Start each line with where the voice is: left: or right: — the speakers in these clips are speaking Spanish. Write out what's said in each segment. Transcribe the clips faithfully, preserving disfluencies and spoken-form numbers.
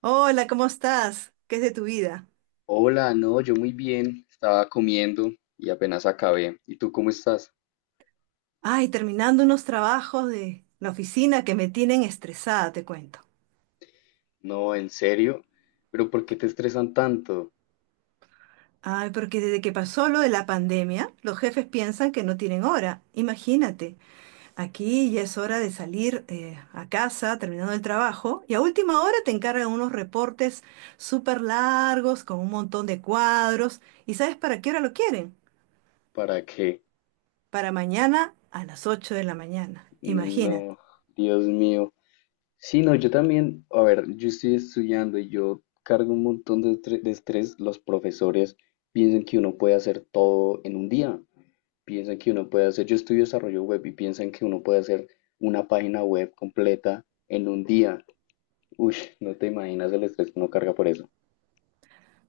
right: Hola, ¿cómo estás? ¿Qué es de tu vida?
left: Hola, no, yo muy bien, estaba comiendo y apenas acabé. ¿Y tú cómo estás?
right: Ay, terminando unos trabajos de la oficina que me tienen estresada, te cuento.
left: No, en serio, pero ¿por qué te estresan tanto?
right: Ay, porque desde que pasó lo de la pandemia, los jefes piensan que no tienen hora. Imagínate, aquí ya es hora de salir eh, a casa terminando el trabajo y a última hora te encargan unos reportes súper largos con un montón de cuadros. ¿Y sabes para qué hora lo quieren?
left: ¿Para qué?
right: Para mañana a las ocho de la mañana. Imagínate.
left: No, Dios mío. Sí, no, yo también, a ver, yo estoy estudiando y yo cargo un montón de estre- de estrés. Los profesores piensan que uno puede hacer todo en un día, piensan que uno puede hacer, yo estudio desarrollo web y piensan que uno puede hacer una página web completa en un día. Uy, no te imaginas el estrés que uno carga por eso.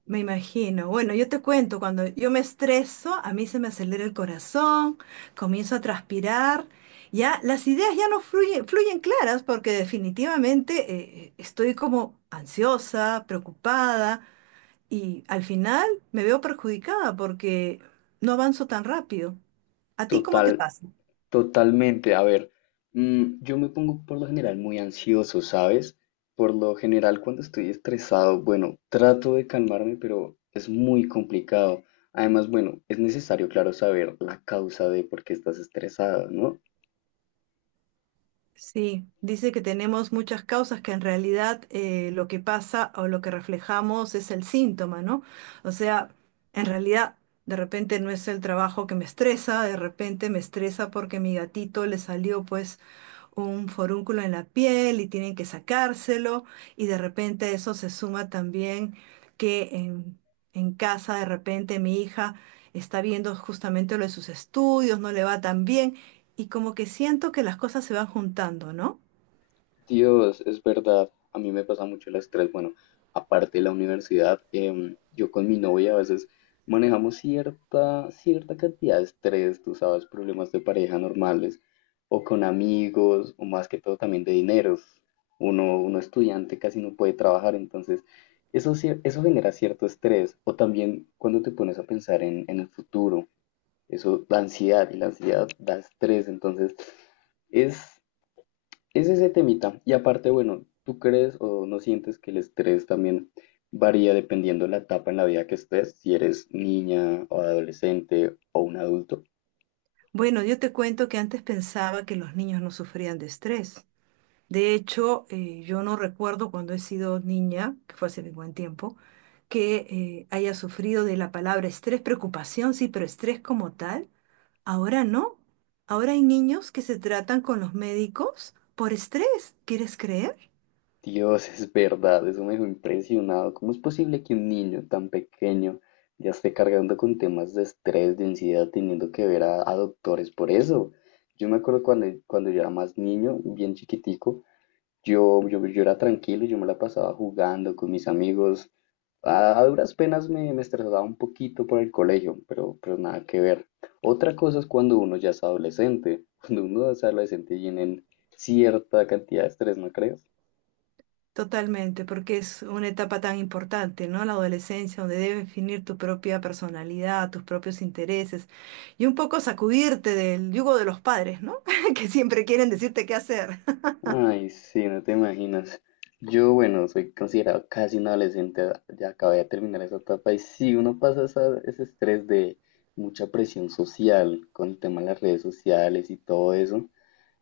right: Me imagino. Bueno, yo te cuento, cuando yo me estreso, a mí se me acelera el corazón, comienzo a transpirar, ya las ideas ya no fluyen, fluyen claras porque definitivamente eh, estoy como ansiosa, preocupada y al final me veo perjudicada porque no avanzo tan rápido. ¿A ti cómo te
left: Total,
right: pasa?
left: totalmente. A ver, mm, yo me pongo por lo general muy ansioso, ¿sabes? Por lo general cuando estoy estresado, bueno, trato de calmarme, pero es muy complicado. Además, bueno, es necesario, claro, saber la causa de por qué estás estresado, ¿no?
right: Sí, dice que tenemos muchas causas que en realidad eh, lo que pasa o lo que reflejamos es el síntoma, ¿no? O sea, en realidad de repente no es el trabajo que me estresa, de repente me estresa porque mi gatito le salió pues un forúnculo en la piel y tienen que sacárselo y de repente eso se suma también que en, en casa de repente mi hija está viendo justamente lo de sus estudios, no le va tan bien y como que siento que las cosas se van juntando, ¿no?
left: Dios, es verdad. A mí me pasa mucho el estrés. Bueno, aparte de la universidad, em, yo con mi novia a veces manejamos cierta, cierta cantidad de estrés, tú sabes, problemas de pareja normales, o con amigos, o más que todo también de dineros. Uno, uno estudiante casi no puede trabajar, entonces eso, cier- eso genera cierto estrés. O también cuando te pones a pensar en, en el futuro, eso da ansiedad y la ansiedad da estrés, entonces... Es, es ese temita. Y aparte, bueno, ¿tú crees o no sientes que el estrés también varía dependiendo de la etapa en la vida que estés? Si eres niña o adolescente o un adulto.
right: Bueno, yo te cuento que antes pensaba que los niños no sufrían de estrés. De hecho, eh, yo no recuerdo cuando he sido niña, que fue hace buen tiempo, que eh, haya sufrido de la palabra estrés, preocupación, sí, pero estrés como tal. Ahora no. Ahora hay niños que se tratan con los médicos por estrés. ¿Quieres creer?
left: Dios, es verdad, eso me dejó impresionado. ¿Cómo es posible que un niño tan pequeño ya esté cargando con temas de estrés, de ansiedad, teniendo que ver a, a doctores por eso? Yo me acuerdo cuando, cuando yo era más niño, bien chiquitico, yo, yo, yo era tranquilo, yo me la pasaba jugando con mis amigos. A, a duras penas me, me estresaba un poquito por el colegio, pero, pero nada que ver. Otra cosa es cuando uno ya es adolescente. Cuando uno es adolescente tienen cierta cantidad de estrés, ¿no crees?
right: Totalmente, porque es una etapa tan importante, ¿no? La adolescencia, donde debes definir tu propia personalidad, tus propios intereses y un poco sacudirte del yugo de los padres, ¿no? Que siempre quieren decirte qué hacer.
left: Ay, sí, no te imaginas. Yo, bueno, soy considerado casi un adolescente, ya acabé de terminar esa etapa y sí, uno pasa esa- ese estrés de mucha presión social con el tema de las redes sociales y todo eso.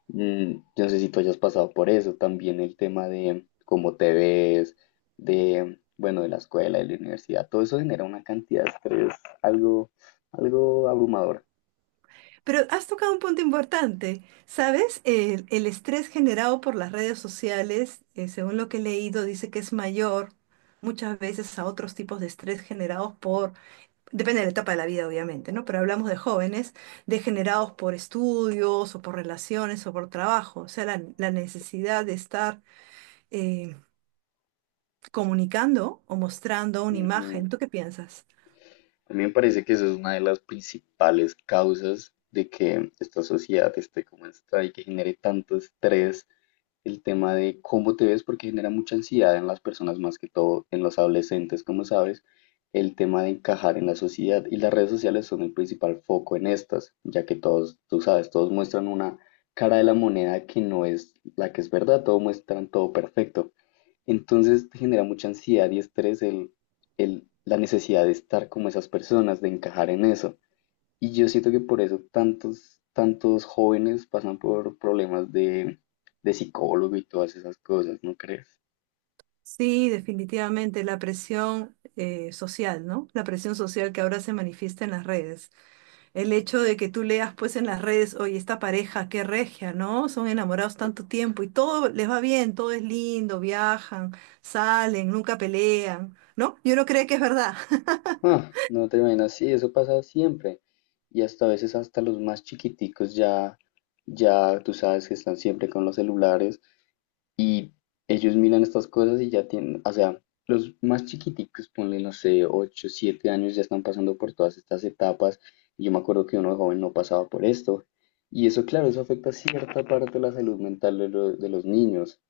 left: Mm, no sé si tú hayas pasado por eso, también el tema de cómo te ves, de, bueno, de la escuela, de la universidad, todo eso genera una cantidad de estrés, algo, algo abrumador.
right: Pero has tocado un punto importante, ¿sabes? El, el estrés generado por las redes sociales, eh, según lo que he leído, dice que es mayor muchas veces a otros tipos de estrés generados por Depende de la etapa de la vida, obviamente, ¿no? Pero hablamos de jóvenes degenerados por estudios o por relaciones o por trabajo. O sea, la, la necesidad de estar eh, comunicando o mostrando una
left: Ujú.
right: imagen. ¿Tú qué piensas?
left: A mí me parece que eso es una de las principales causas de que esta sociedad esté como está y que genere tanto estrés el tema de cómo te ves, porque genera mucha ansiedad en las personas, más que todo en los adolescentes, como sabes, el tema de encajar en la sociedad. Y las redes sociales son el principal foco en estas, ya que todos, tú sabes, todos muestran una cara de la moneda que no es la que es verdad, todos muestran todo perfecto. Entonces te genera mucha ansiedad y estrés el, el, la necesidad de estar como esas personas, de encajar en eso. Y yo siento que por eso tantos, tantos jóvenes pasan por problemas de, de psicólogo y todas esas cosas, ¿no crees?
right: Sí, definitivamente la presión eh, social, ¿no? La presión social que ahora se manifiesta en las redes. El hecho de que tú leas pues en las redes, oye, esta pareja, qué regia, ¿no? Son enamorados tanto tiempo y todo les va bien, todo es lindo, viajan, salen, nunca pelean, ¿no? Yo no creo que es verdad.
left: Ah, no te imaginas, sí, eso pasa siempre. Y hasta a veces hasta los más chiquiticos ya, ya tú sabes que están siempre con los celulares. Y ellos miran estas cosas y ya tienen, o sea, los más chiquiticos, ponle, no sé, ocho siete años, ya están pasando por todas estas etapas. Y yo me acuerdo que uno de joven no pasaba por esto. Y eso, claro, eso afecta cierta parte de la salud mental de, lo- de los niños.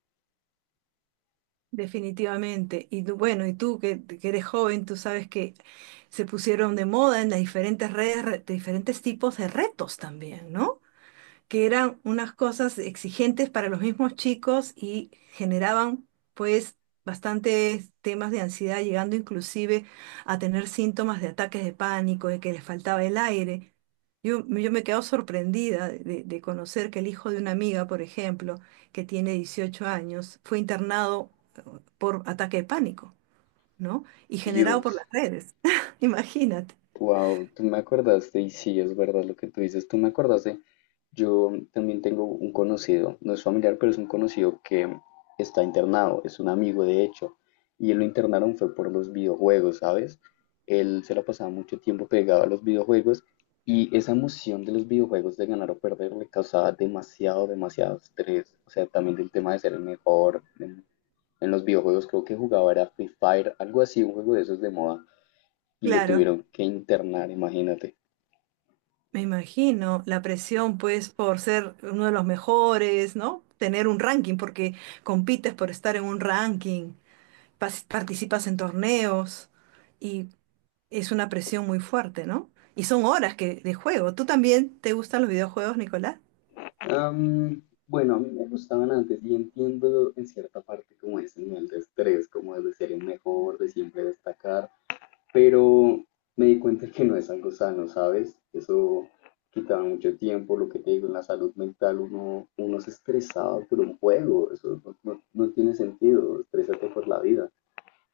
right: Definitivamente. Y tú, bueno, y tú que, que eres joven, tú sabes que se pusieron de moda en las diferentes redes, re- diferentes tipos de retos también, ¿no? Que eran unas cosas exigentes para los mismos chicos y generaban pues bastantes temas de ansiedad, llegando inclusive a tener síntomas de ataques de pánico, de que les faltaba el aire. Yo, yo me quedo sorprendida de, de conocer que el hijo de una amiga, por ejemplo, que tiene dieciocho años, fue internado eh, por ataque de pánico, ¿no? Y generado por
left: Dios.
right: las redes. Imagínate.
left: Wow, tú me acordaste, y sí, es verdad lo que tú dices, tú me acordaste. Yo también tengo un conocido, no es familiar, pero es un conocido que está internado, es un amigo de hecho, y él lo internaron fue por los videojuegos, ¿sabes? Él se la pasaba mucho tiempo pegado a los videojuegos y esa emoción de los videojuegos de ganar o perder le causaba demasiado, demasiado estrés. O sea, también del tema de ser el mejor en, en los videojuegos, creo que jugaba era Free Fire, algo así, un juego de esos de moda y lo
right: Claro.
left: tuvieron que internar, imagínate.
right: Me imagino la presión, pues, por ser uno de los mejores, ¿no? Tener un ranking, porque compites por estar en un ranking, pas- participas en torneos y es una presión muy fuerte, ¿no? Y son horas que, de juego. ¿Tú también te gustan los videojuegos, Nicolás?
left: Am, bueno, a mí me gustaban antes y entiendo en cierta parte como ese nivel de estrés, como es de ser el mejor, de siempre destacar, pero me di cuenta que no es algo sano, ¿sabes? Eso quitaba mucho tiempo, lo que te digo, en la salud mental uno, uno se estresaba por un juego, eso no, no- no tiene sentido, estrésate por la vida.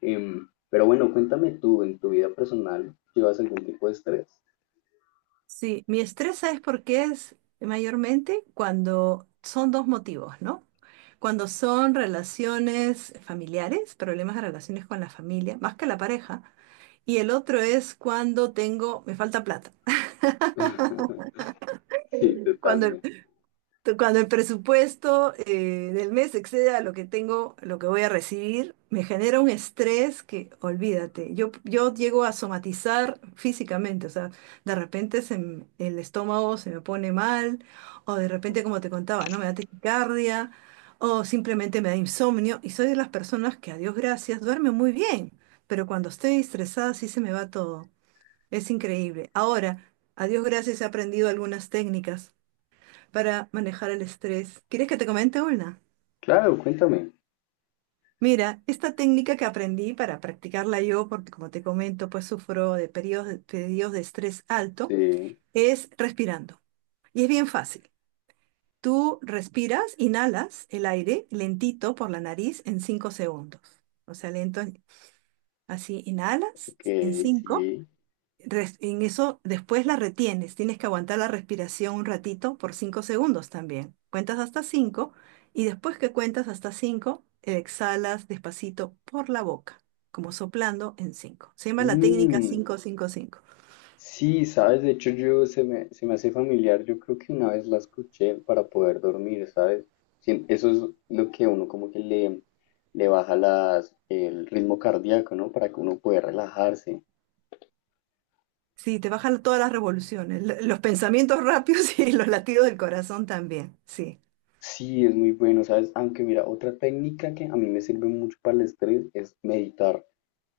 left: Em, pero bueno, cuéntame tú, en tu vida personal, ¿llevas algún tipo de estrés?
right: Sí, mi estrés, ¿sabes por qué es mayormente? Cuando son dos motivos, ¿no? Cuando son relaciones familiares, problemas de relaciones con la familia, más que la pareja. Y el otro es cuando tengo, me falta plata.
left: Sí,
right: Cuando el
left: totalmente.
right: Tú, Cuando el presupuesto eh, del mes excede a lo que tengo, lo que voy a recibir, me genera un estrés que, olvídate, yo, yo llego a somatizar físicamente, o sea, de repente se m- el estómago se me pone mal, o de repente, como te contaba, ¿no? Me da taquicardia, o simplemente me da insomnio, y soy de las personas que, a Dios gracias, duerme muy bien, pero cuando estoy estresada sí se me va todo, es increíble. Ahora, a Dios gracias he aprendido algunas técnicas para manejar el estrés. ¿Quieres que te comente una?
left: Claro, cuéntame.
right: Mira, esta técnica que aprendí para practicarla yo, porque como te comento, pues sufro de periodos de, periodos de estrés alto,
left: Sí,
right: es respirando. Y es bien fácil. Tú respiras, inhalas el aire lentito por la nariz en cinco segundos. O sea, lento, así inhalas
left: ok,
right: en cinco.
left: sí.
right: Res- en eso después la retienes, tienes que aguantar la respiración un ratito por cinco segundos también. Cuentas hasta cinco y después que cuentas hasta cinco exhalas despacito por la boca, como soplando en cinco. Se llama la técnica
left: Mm,
right: cinco cinco cinco.
left: sí, sabes, de hecho yo se me, se me hace familiar, yo creo que una vez la escuché para poder dormir, ¿sabes? Sí, eso es lo que uno como que le, le baja las, el ritmo cardíaco, ¿no? Para que uno pueda relajarse.
right: Sí, te bajan todas las revoluciones, lo- los pensamientos rápidos y los latidos del corazón también. Sí,
left: Sí, es muy bueno, ¿sabes? Aunque mira, otra técnica que a mí me sirve mucho para el estrés es meditar.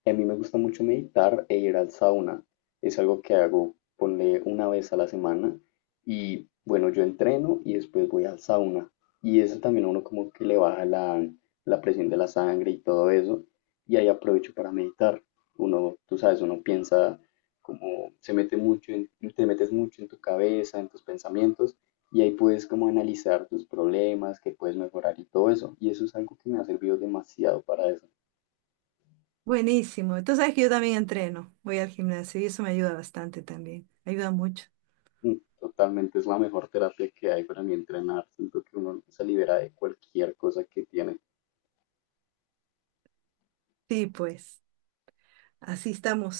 left: Y a mí me gusta mucho meditar e ir al sauna. Es algo que hago, ponle una vez a la semana. Y bueno, yo entreno y después voy al sauna. Y eso también a uno como que le baja la, la presión de la sangre y todo eso. Y ahí aprovecho para meditar. Uno, tú sabes, uno piensa como se mete mucho en, te metes mucho en tu cabeza, en tus pensamientos. Y ahí puedes como analizar tus problemas, que puedes mejorar y todo eso. Y eso es algo que me ha servido demasiado para desarrollar.
right: buenísimo. Tú sabes que yo también entreno, voy al gimnasio y eso me ayuda bastante también. Ayuda mucho.
left: Mm, Totalmente es la mejor terapia que hay para mí entrenar. Siento que uno se libera de cualquier cosa que tiene.
right: Sí, pues. Así estamos,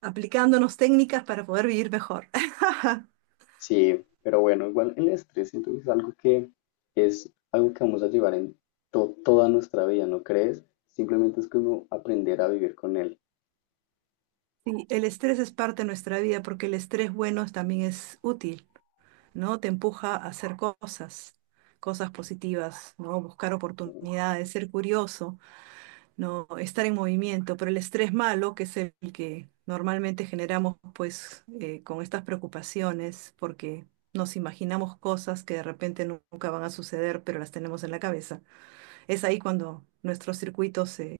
right: aplicándonos técnicas para poder vivir mejor.
left: Sí, pero bueno, igual el estrés siento que es algo que es algo que vamos a llevar en to- toda nuestra vida, ¿no crees? Simplemente es como aprender a vivir con él.
right: Sí, el estrés es parte de nuestra vida porque el estrés bueno también es útil, ¿no? Te empuja a hacer cosas, cosas positivas, ¿no? Buscar
left: Mm,
right: oportunidades, ser curioso, ¿no? Estar en movimiento, pero el estrés malo, que es el que normalmente generamos pues eh, con estas preocupaciones porque nos imaginamos cosas que de repente nunca van a suceder, pero las tenemos en la cabeza. Es ahí cuando nuestros circuitos se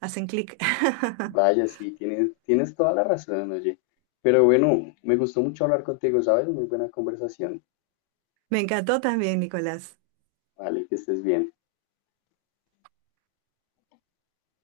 right: hacen clic.
left: Vaya, sí, tienes, tienes toda la razón, oye. Pero bueno, me gustó mucho hablar contigo, ¿sabes? Muy buena conversación.
right: Me encantó también, Nicolás.
left: Vale, que estés bien.